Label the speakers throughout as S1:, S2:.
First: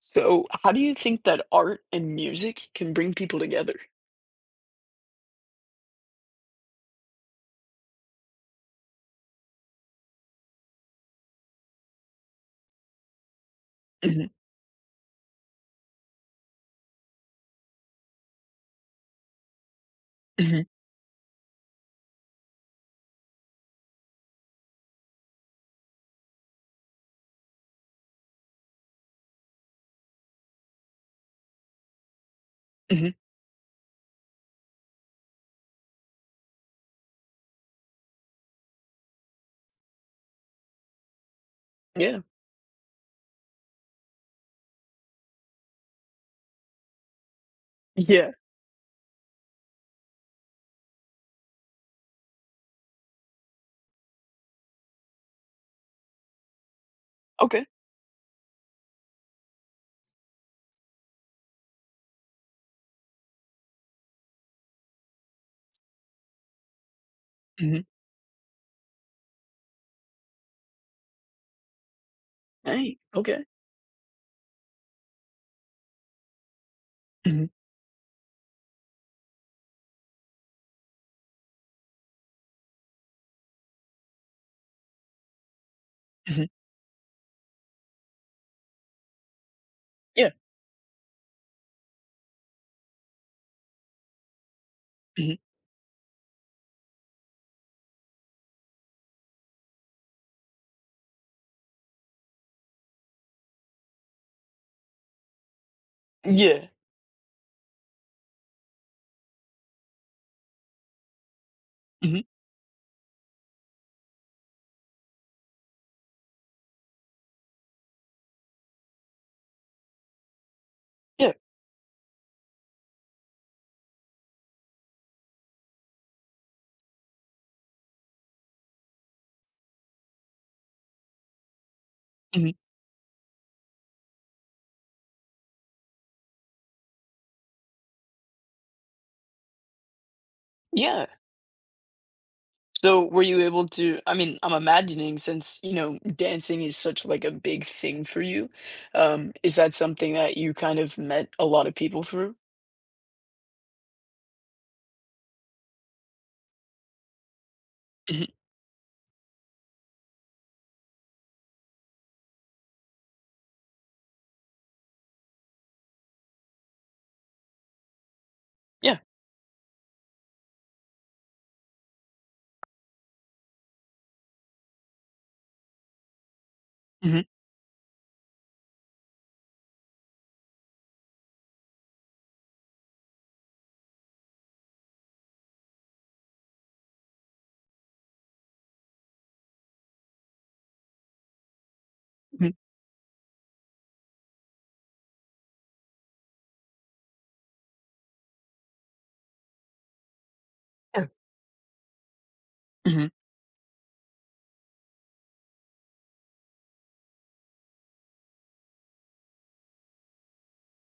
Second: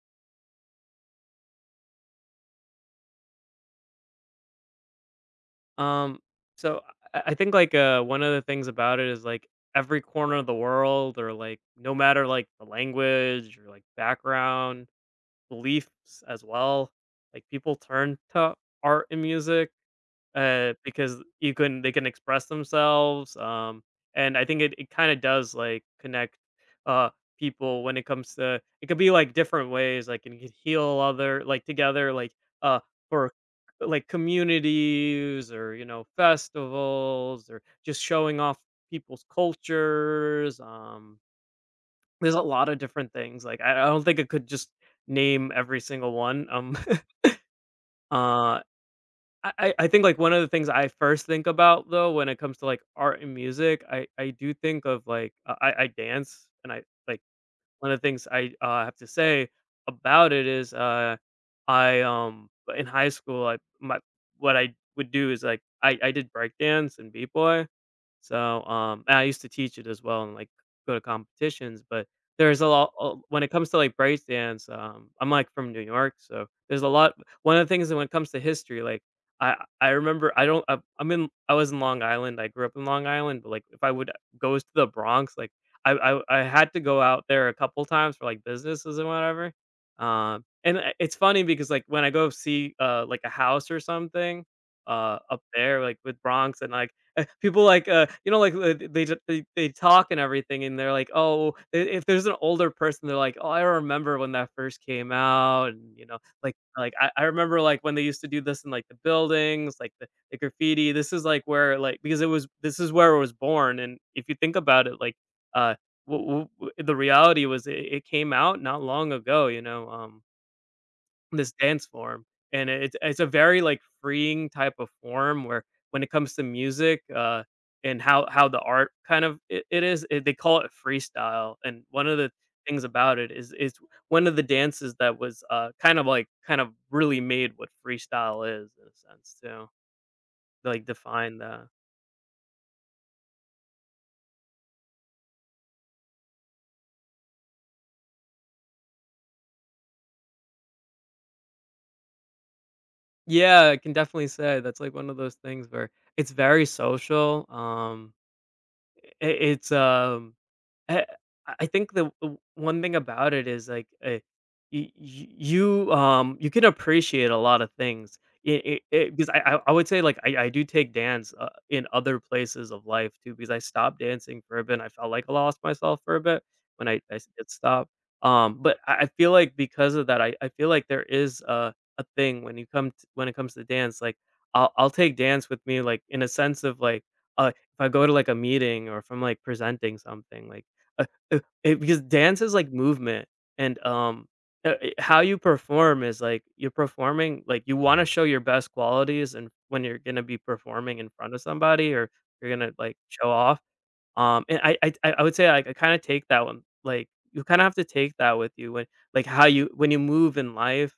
S1: So, how do you think that art and music can bring people together?
S2: Um, so I think like one of the things about it is like every corner of the world, or like no matter like the language or like
S1: Mhm,
S2: background, beliefs as well, like people turn to art and music,
S1: mhm,
S2: because you can they can express themselves. And I think it kind of does like connect uh people when it comes to it could be like different ways, like, and you could heal other like together like, uh
S1: mhm,
S2: for like communities, or festivals, or just showing off people's cultures.
S1: yeah,
S2: There's a lot of different things like, I don't think I could just name every single one.
S1: yeah,
S2: Uh I think, like, one of the things I first think about, though, when it comes to, like, art and music, I do think of, like, I dance. Like,
S1: okay,
S2: One of the things I, have to say about it is, I, in high school, I my what I would do is like, I did breakdance and b boy.
S1: mhm,
S2: And I used to teach it as well, and like go to competitions, but there's a lot,
S1: hey,
S2: when
S1: okay,
S2: it comes to like breakdance. I'm like from New York, so there's a lot.
S1: mhm,
S2: One of the things that when it comes to history, like. I, I remember, I don't, I'm in, I was in Long Island, I grew up in Long Island, but like if I would goes to the Bronx, like, I
S1: mhm,
S2: had to go out there a couple times for, like, businesses and whatever,
S1: yeah,
S2: and I it's funny because, like, when I go see, like, a house or something,
S1: mhm,
S2: up there, like, with Bronx. And, like, people, like, they ju they talk and everything, and they're like, "Oh," I if there's an older person, they're like, "Oh, I remember when that first came out," and, like
S1: yeah,
S2: like, "I remember, like, when they used to do this in, like, the buildings, like, the graffiti, this is, like, where, like," because
S1: mhm,
S2: it was this is where it was born, and if you think about it, like, uh the reality was it came out not long ago.
S1: yeah,
S2: This dance form, and it's a very, like, freeing type of form where when it comes to music, and how the art kind of it is, they call it freestyle. And one of the
S1: mhm,
S2: things about it is it's one of the dances that was, kind of really made what freestyle is in a sense too, like,
S1: yeah.
S2: define that.
S1: So, were you able to? I mean, I'm imagining since you know dancing is such like a big thing for you, is that something that you kind of met a lot of people through?
S2: Yeah, I can definitely say that's, like, one of those things where it's very social. um
S1: Mhm,
S2: I it's, um, I I think the w one thing about it is, like, y y you can appreciate a lot of things. It it
S1: yeah,
S2: it 'Cause I would say, like, I do take dance, in other places of life too, because I stopped dancing for a bit, and I felt like I lost myself for a bit when I
S1: mhm,
S2: s did stop. But I feel like because of that, I feel like there is a thing when you come t when it comes to dance, like, I'll take dance with me, like, in a sense of, like, a if I go to, like, a meeting, or if I'm, like, presenting something, like, uh, because dance
S1: mhm,
S2: is, like, movement. And, how you perform is, like, you're performing, like, you wanna show your best qualities, and when you're gonna be performing
S1: yeah,
S2: in front of somebody, or you're gonna, like,
S1: mhm,
S2: show off. And I would say, like, I kinda take that one, like, you kinda have to take that with you when, like, how you when you move in life,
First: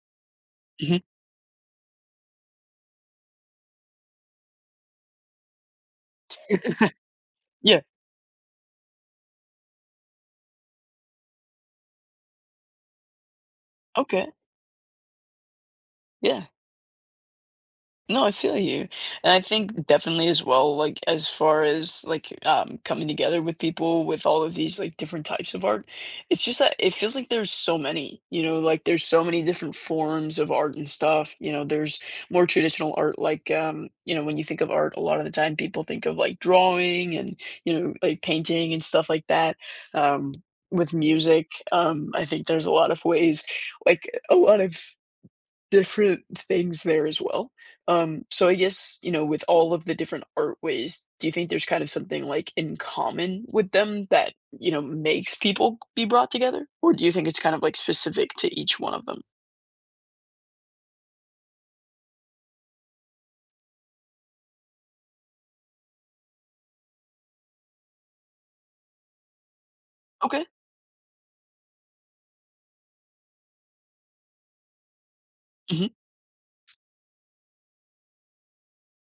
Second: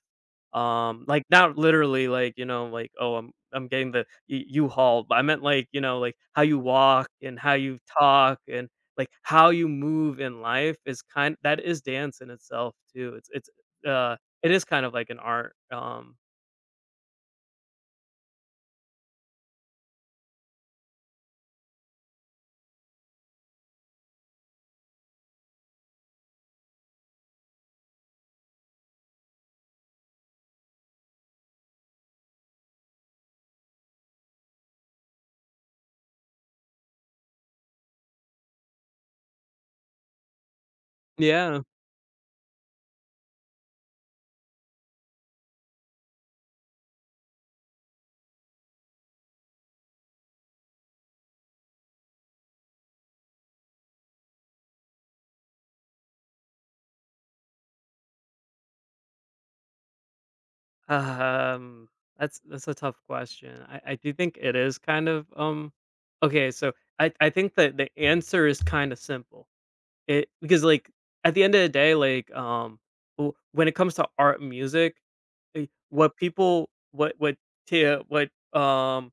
S1: mhm,
S2: like, not literally, like, like, "Oh, I'm getting the U U-Haul," but I meant, like, like, how you walk and how you
S1: yeah,
S2: talk and, like, how you move in life is kind that is dance in itself too. Uh
S1: okay,
S2: it is kind of like an art.
S1: yeah. No, I feel you, and I think definitely as well, like, as far as, like, coming together with people with all of these, like, different types of art, it's just that it feels like there's so many, you know, like, there's so many different forms of art and stuff, you know, there's more traditional art, like, you know, when you think of art, a lot of the time people think of, like, drawing and, you know, like, painting and stuff like that, um, with music,
S2: Yeah.
S1: I think there's a lot of ways, like, a lot of different things there as well. So I guess, you know, with all of the different art ways, do you think there's kind of something like in common with them that, you know, makes people be brought together? Or do you think it's kind of like specific to each one of them?
S2: Um, that's a tough question. I do think it is kind of, okay. So, I think that the answer is kind of simple. It
S1: Okay.
S2: Because like, at the end of the day, like, when it comes to art and music, eh,
S1: Hmm.
S2: what people what t- What um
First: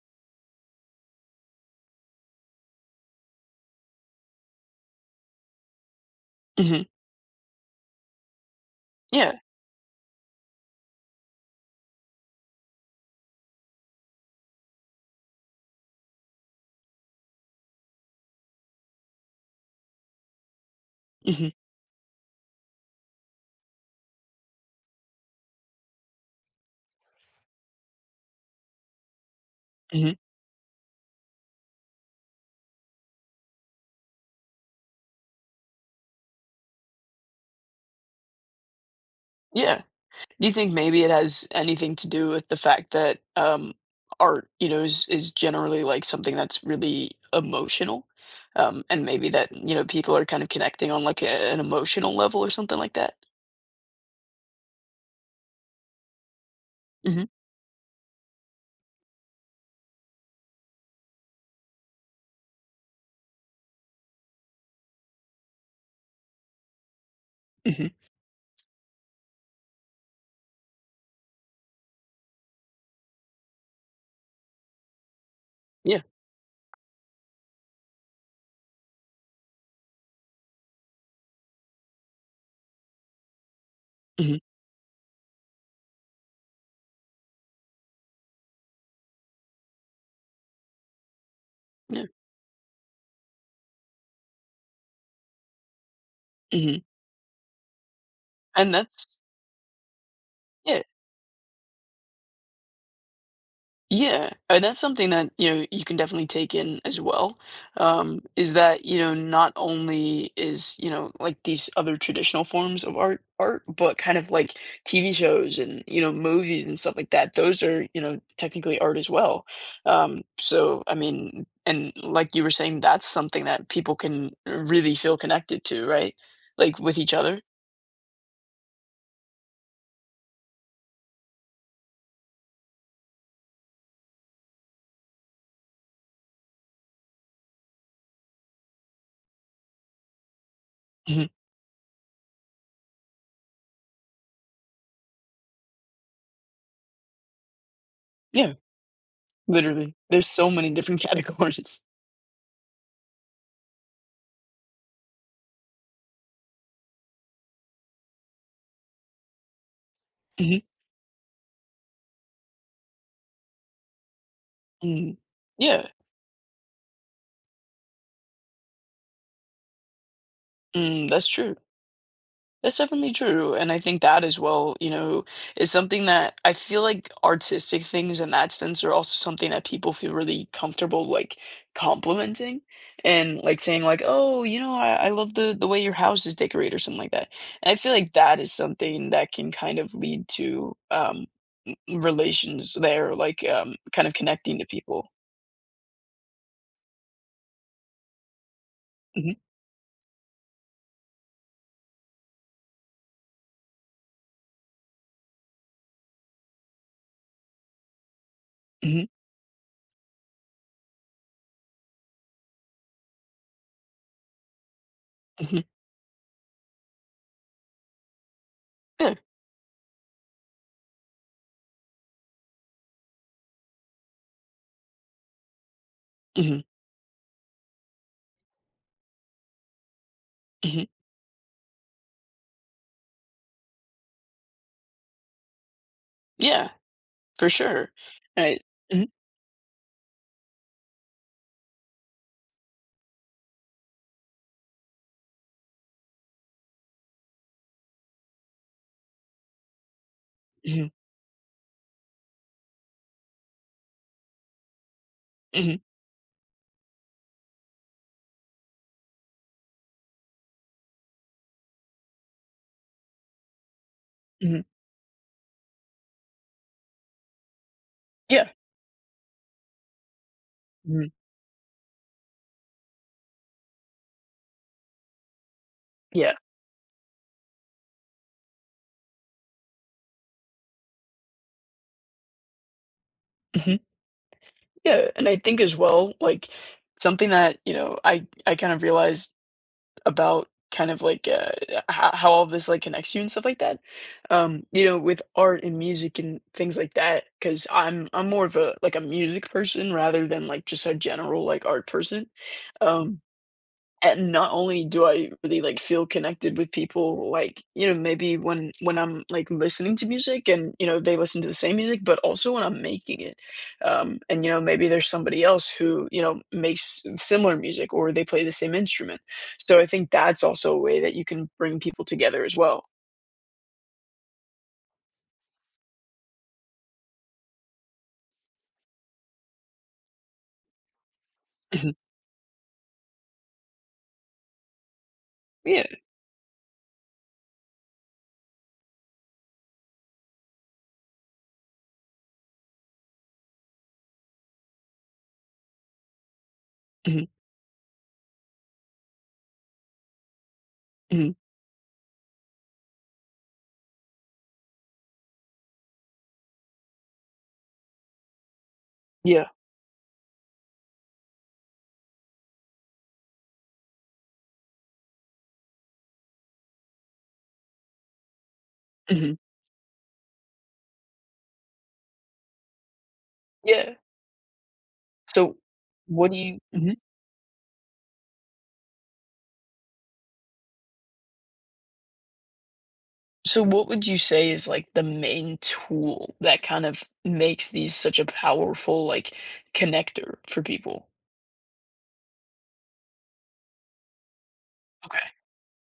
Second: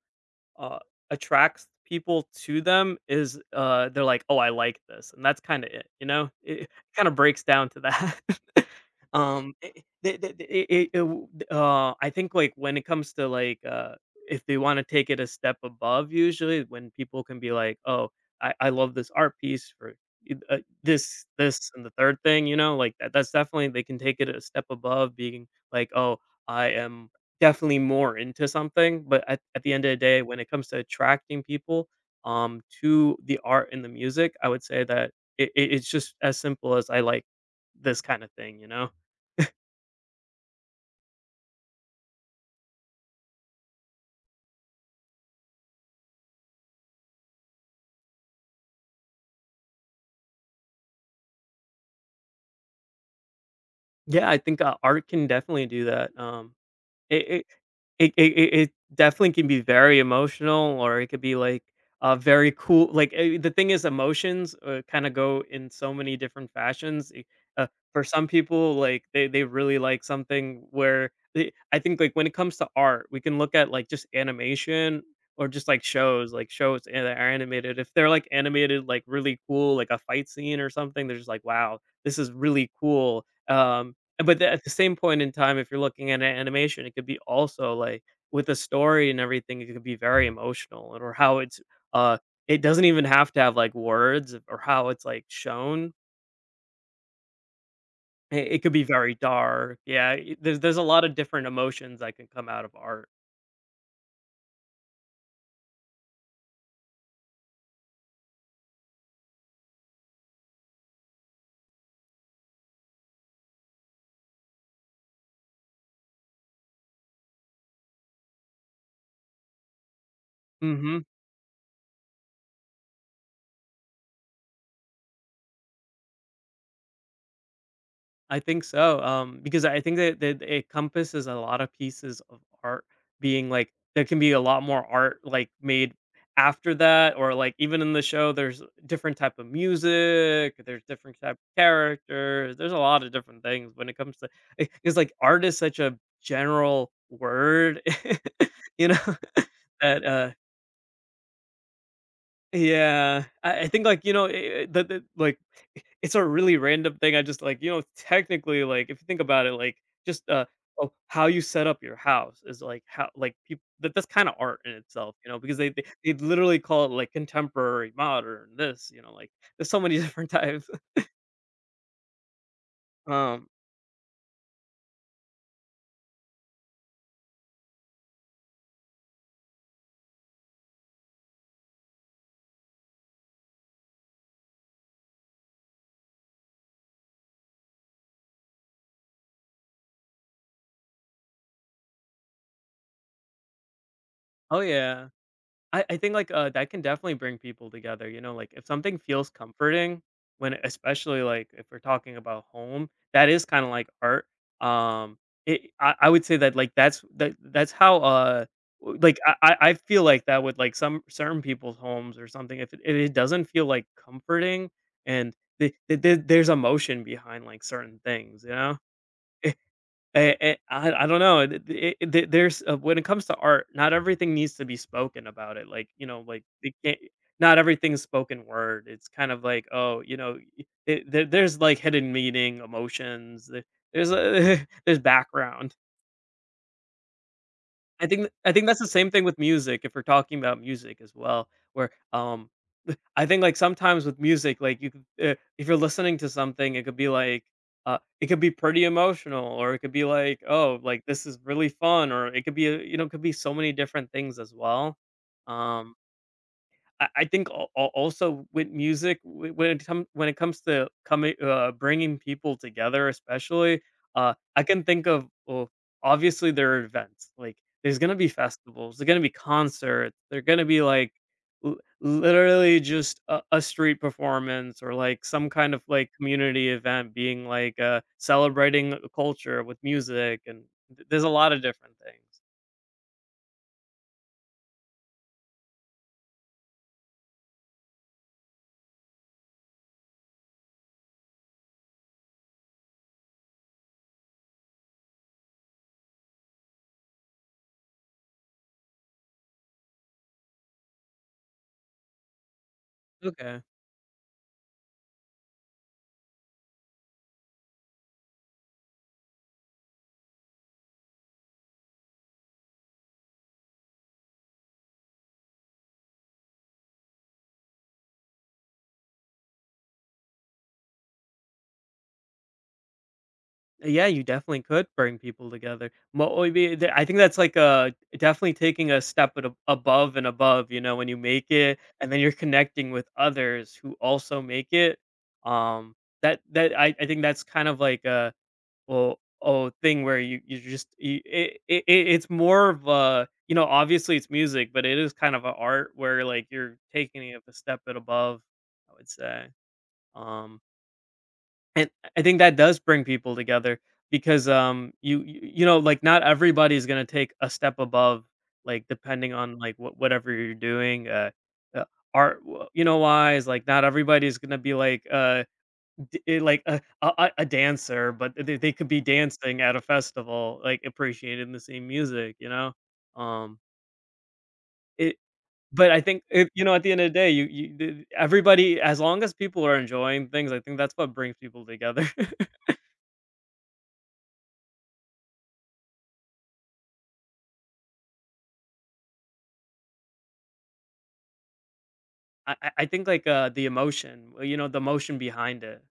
S2: uh, attracts people to them is, they're like, "Oh, I like this." And that's kind of it, you know? It
S1: Hmm.
S2: kind of breaks down to that.
S1: Yeah.
S2: I think, like, when it comes to like, if they want to take it a step above. Usually when people can be like, "Oh, I love this art piece for, this
S1: Hmm.
S2: this and the third thing, you know? Like that's definitely they can take it a step above being like, "Oh, I am definitely more into something, but at the end of the
S1: Hmm.
S2: day, when it comes to attracting people, to the art and the music, I would say that it's just as simple as I like this kind of thing, you know?
S1: Yeah. Do you think maybe it has anything to do with the fact that, art, you know, is generally, like, something that's really emotional? And maybe that, you know, people are kind of connecting on, like, a an emotional level or something like that?
S2: Yeah, I think, art can definitely do that.
S1: Mhm,
S2: It it it definitely can be very emotional, or it could be, like, very cool, like, the thing is emotions, kinda go in so many different fashions, uh,
S1: mhm,
S2: for some people, like, they really like something where they I think, like, when it comes to art, we can look at, like, just animation or just,
S1: yeah,
S2: like, shows and that are animated. If they're, like, animated, like, really cool, like a fight scene or something, they're just like, "Wow, this is really cool." But
S1: mhm,
S2: the at the same point in time, if you're looking at a animation, it could be also, like, with the story and everything, it could be very emotional. And or
S1: yeah,
S2: uh it doesn't even have to have, like, words, or how it's, like, shown.
S1: mhm,
S2: It could
S1: and
S2: be
S1: that's
S2: very dark. Yeah, I there's a
S1: yeah.
S2: lot of different emotions that can come out of art.
S1: Yeah, and that's something that, you know, you can definitely take in as well, is that, you know, not only is, you know, like these other traditional forms of art art, but kind of like TV shows and, you know, movies and stuff like that. Those are, you know, technically art as well. So, I
S2: Mhm.
S1: mean, and like you were saying, that's something that people can really feel connected to, right? Like with each other.
S2: I think so. Because I think that it encompasses a lot of pieces of art, being like there can be a lot more art like made after that, or like even in the show there's different type of music, there's different
S1: Mhm.
S2: type of characters, there's a lot of different things when it comes to, because like art is such a general word,
S1: Yeah,
S2: you know,
S1: literally.
S2: that
S1: There's so many different categories.
S2: yeah, I think, like, the like, it's a really random thing. I just, like, technically, like, if you think about it, like, just, uh,
S1: Mhm.
S2: oh, how you set up your house is, like, how like, people, that's kinda art in itself,
S1: Mm.
S2: you know, because they they
S1: Yeah.
S2: they literally call it, like, contemporary, modern, this, like, there's so many different types.
S1: Mm, that's true. That's definitely
S2: Um,
S1: true, and I think that as well, you know, is something that I feel like artistic things in that sense are also something that people feel really comfortable, like, complimenting and, like, saying like, "Oh, you know, I love the way your house is decorated," or something like that, and I feel like that is something that can kind of lead to, m relations there, like, kind of
S2: oh,
S1: connecting to
S2: yeah.
S1: people.
S2: I think, like, that can definitely bring people together, like, if something feels
S1: Mhm,
S2: comforting, when especially, like, if we're talking about home, that is kinda like art. Um, it I would say that, like, that's how, w
S1: mhm,
S2: like, I feel like that with, like, some certain people's homes or something, if it doesn't feel, like, comforting, and
S1: mhm,
S2: there's emotion behind, like, certain things, you know?
S1: yeah,
S2: I don't know. It the there's When it comes to art, not everything needs to be spoken about it. Like, like,
S1: mhm,
S2: it can't not everything's spoken word. It's kind of like, oh, you know, y
S1: mhm,
S2: it there there's, like, hidden meaning, emotions, there's a there's background.
S1: yeah, for sure,
S2: I think I
S1: right.
S2: think that's the
S1: Mhm,
S2: same thing with music, if we're talking about music as well, where, I think, like, sometimes with music, like, if you're listening to something, it could be like, it could be pretty emotional, or it could be like, "Oh,
S1: mhm,
S2: like, this is really fun," or it could be, it could be so many different things as well.
S1: mhm,
S2: Um I think al al also with music, w when it comes to coming bringing people together, especially,
S1: mhm,
S2: I can think of obviously, there are events, like, there's gonna be
S1: yeah.
S2: festivals, there's gonna be concerts, there's gonna be,
S1: Mhm.
S2: like, l literally just a street performance or, like, some kind of, like,
S1: Yeah.
S2: community event being, like, celebrating a culture with music, and th there's a lot of different things.
S1: Mhm. Yeah, and I think as well, like, something that, you know, I kind of realized about kind of like, how all this, like, connects you and stuff like that, you know, with art and music and things like that, because I 'cause I'm more of a like, a music person rather than, like, just a general, like, art person, um
S2: Okay.
S1: and not only do I really, like, feel connected with people, like, you know, maybe when I'm, like, listening to music and, you know, they listen to the same music, but also when I'm making it. And, you know, maybe there's somebody else who, you know, makes similar music or they play the same instrument. So I think that's also a way that you can bring people together as well.
S2: Yeah, you definitely could bring people together. I think that's like a definitely taking a step above and above. You know, when you make it,
S1: Mhm.
S2: and then you're connecting with others who also make it.
S1: Yeah.
S2: Um, that I think that's kind of like a thing where you just you, it- it's more of a you know obviously it's music, but it is kind of an art where like you're
S1: Mhm.
S2: taking it a step at above. I would say. Um,
S1: Mhm.
S2: and I think that does bring people together because you know like not everybody's going to take a step above like depending
S1: Yeah.
S2: on like whatever you're doing uh, art you know wise like not everybody's going to be like like a dancer but they could be
S1: Mhm.
S2: dancing at a festival like appreciating the same music you know um
S1: Yeah.
S2: it
S1: So
S2: but I think
S1: what do
S2: if,
S1: you
S2: you know at the
S1: Mhm.
S2: end of the day you everybody as long as people are enjoying things I think that's what brings people together
S1: So what would you say is like the main tool that kind of makes these such a powerful like connector for people?
S2: I think, like, the emotion, well, you know, the emotion
S1: Okay.
S2: behind it.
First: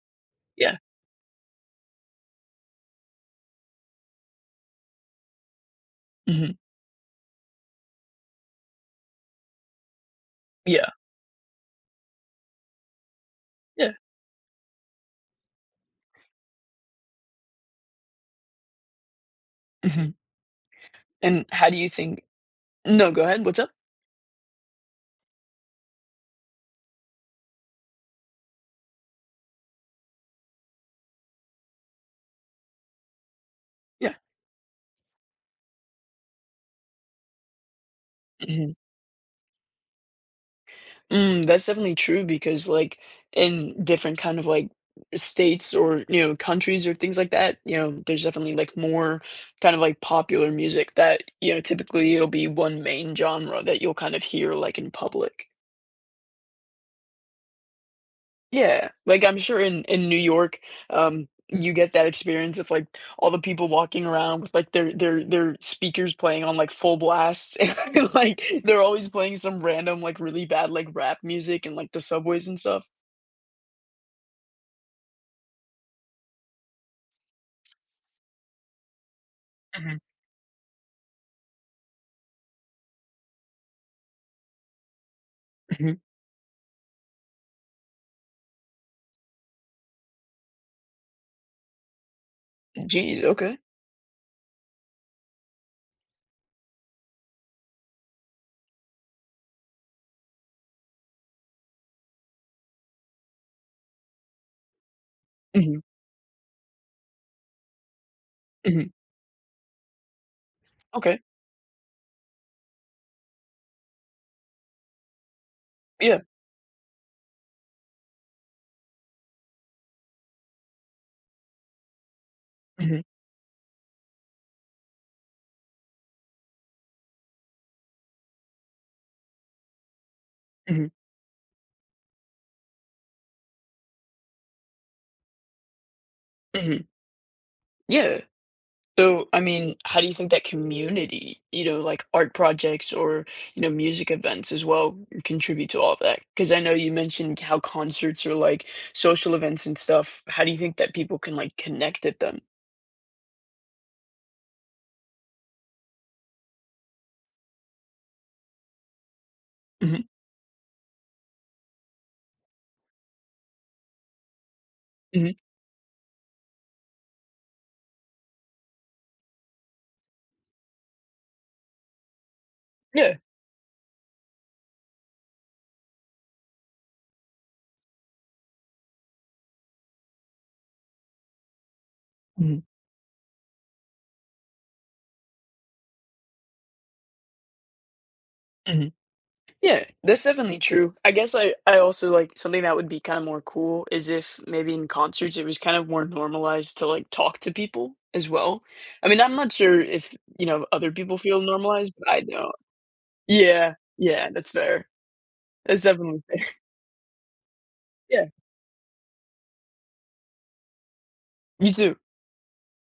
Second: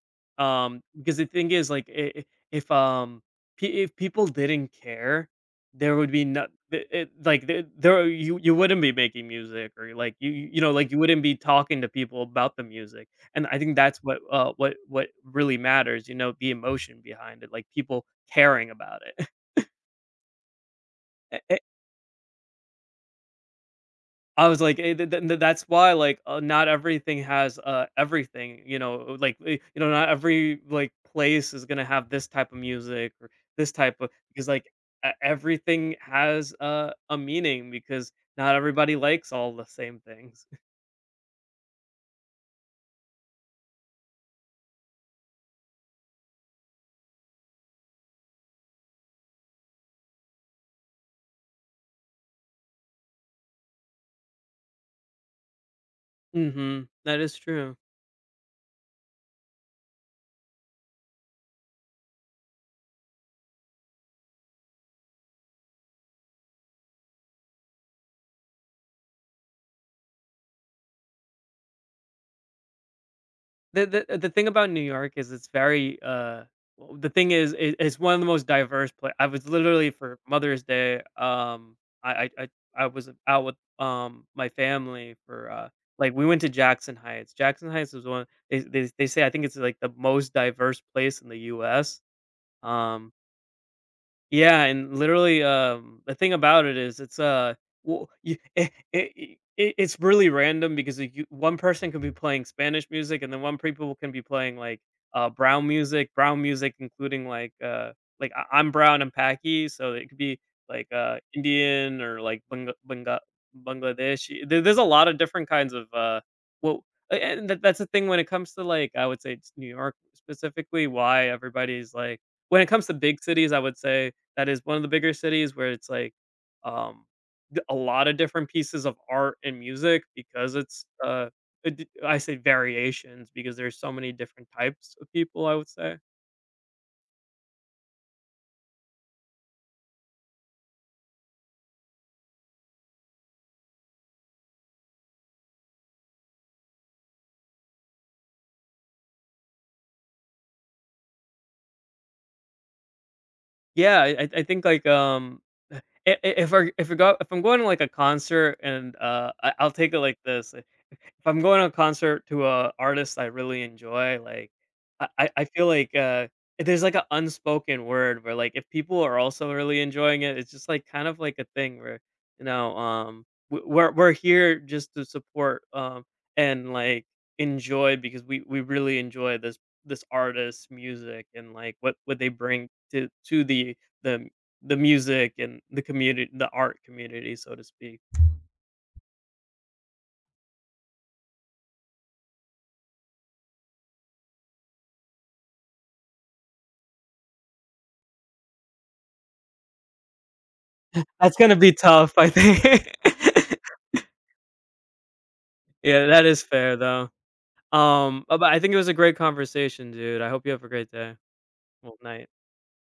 S1: Yeah.
S2: Because the thing is, like, I if, pe if people didn't care, there would be no
S1: Mhm.
S2: it it like, there you wouldn't be making music or, like, you know, like,
S1: Yeah.
S2: you wouldn't be talking to people about the music, and I think
S1: Yeah.
S2: that's what really matters, you know, the emotion behind it, like, people caring about it.
S1: Mhm. And how do you think No, go ahead. What's up?
S2: I was like, eh, th th th that's why, like, not everything has, everything, you know, like, you know, not every, like, place is gonna have this type of music or this type of
S1: Yeah.
S2: because, like, e everything has a meaning because not
S1: Mhm.
S2: everybody likes all the same things.
S1: Mm, that's definitely true because like in different kind of like states or you know countries or things like that, you know, there's definitely like more kind of like popular music that, you know, typically it'll be one main genre that you'll kind of hear like in public.
S2: Mhm. That is true.
S1: Yeah, like, I'm sure in New York, you get that experience of, like, all the people walking around with, like, their speakers playing on, like, full blast, and, like, they're always playing some random, like, really bad, like, rap music and like, the subways and stuff.
S2: The thing about New York is it's very, the thing is, it's one of the most diverse pla I was literally
S1: Mhm.
S2: for Mother's Day, I I was out with, my family for,
S1: Mhm.
S2: like, we went to Jackson Heights. Jackson Heights is one they say I think it's, like, the most diverse place in the US, um
S1: Gee, okay.
S2: yeah, and literally, the thing about it is it's, you, it, it's really random because like one person can be playing Spanish music and then one people can be playing like
S1: Mhm,
S2: brown music including like I'm
S1: mhm,
S2: brown and Paki, so it could be like
S1: okay.
S2: Indian or like Bangla, Bangladesh. There's a lot of different kinds of
S1: Yeah.
S2: well, and that's the thing when it comes to like I would say just New York specifically, why everybody's like when it comes to
S1: Mhm,
S2: big cities, I would say that is one of the bigger cities where it's like um a lot of different pieces of art and music because it's
S1: mhm,
S2: I say variations because there's so many different types of people. I would say,
S1: mhm. Yeah. So, I mean, how do you think that community, you know, like art projects or, you know, music events as well contribute to all of that? Because I know you mentioned how concerts or like social events and stuff. How do you think that people can like connect at them?
S2: yeah, I think like i- if I go if I'm going to like a concert and I'll take it
S1: Hmm.
S2: like this. If I'm going to a concert to a artist I really enjoy, like, I I
S1: Hmm.
S2: I feel like, there's, like, an unspoken word where, like, if people are also really enjoying it, it's just, like, kind of like a thing where, you know,
S1: Yeah.
S2: we're here just to support, and, like, enjoy because we really enjoy this artist's music and, like, what they
S1: Hmm.
S2: bring to the the the music and the community the art community, so to speak.
S1: Hmm. Yeah, that's definitely true. I guess I also like something that would be kind of more cool is if maybe in concerts it was kind of more normalized to like talk to people as well. I mean, I'm not sure if, you know, other people
S2: That's
S1: feel
S2: gonna be
S1: normalized, but
S2: tough,
S1: I
S2: I
S1: know.
S2: think.
S1: Yeah, yeah, that's fair. That's
S2: Yeah,
S1: definitely
S2: that is
S1: fair.
S2: fair though.
S1: Yeah,
S2: But I think it was a great conversation, dude. I hope you have a great day.
S1: you
S2: Well,
S1: too.
S2: night.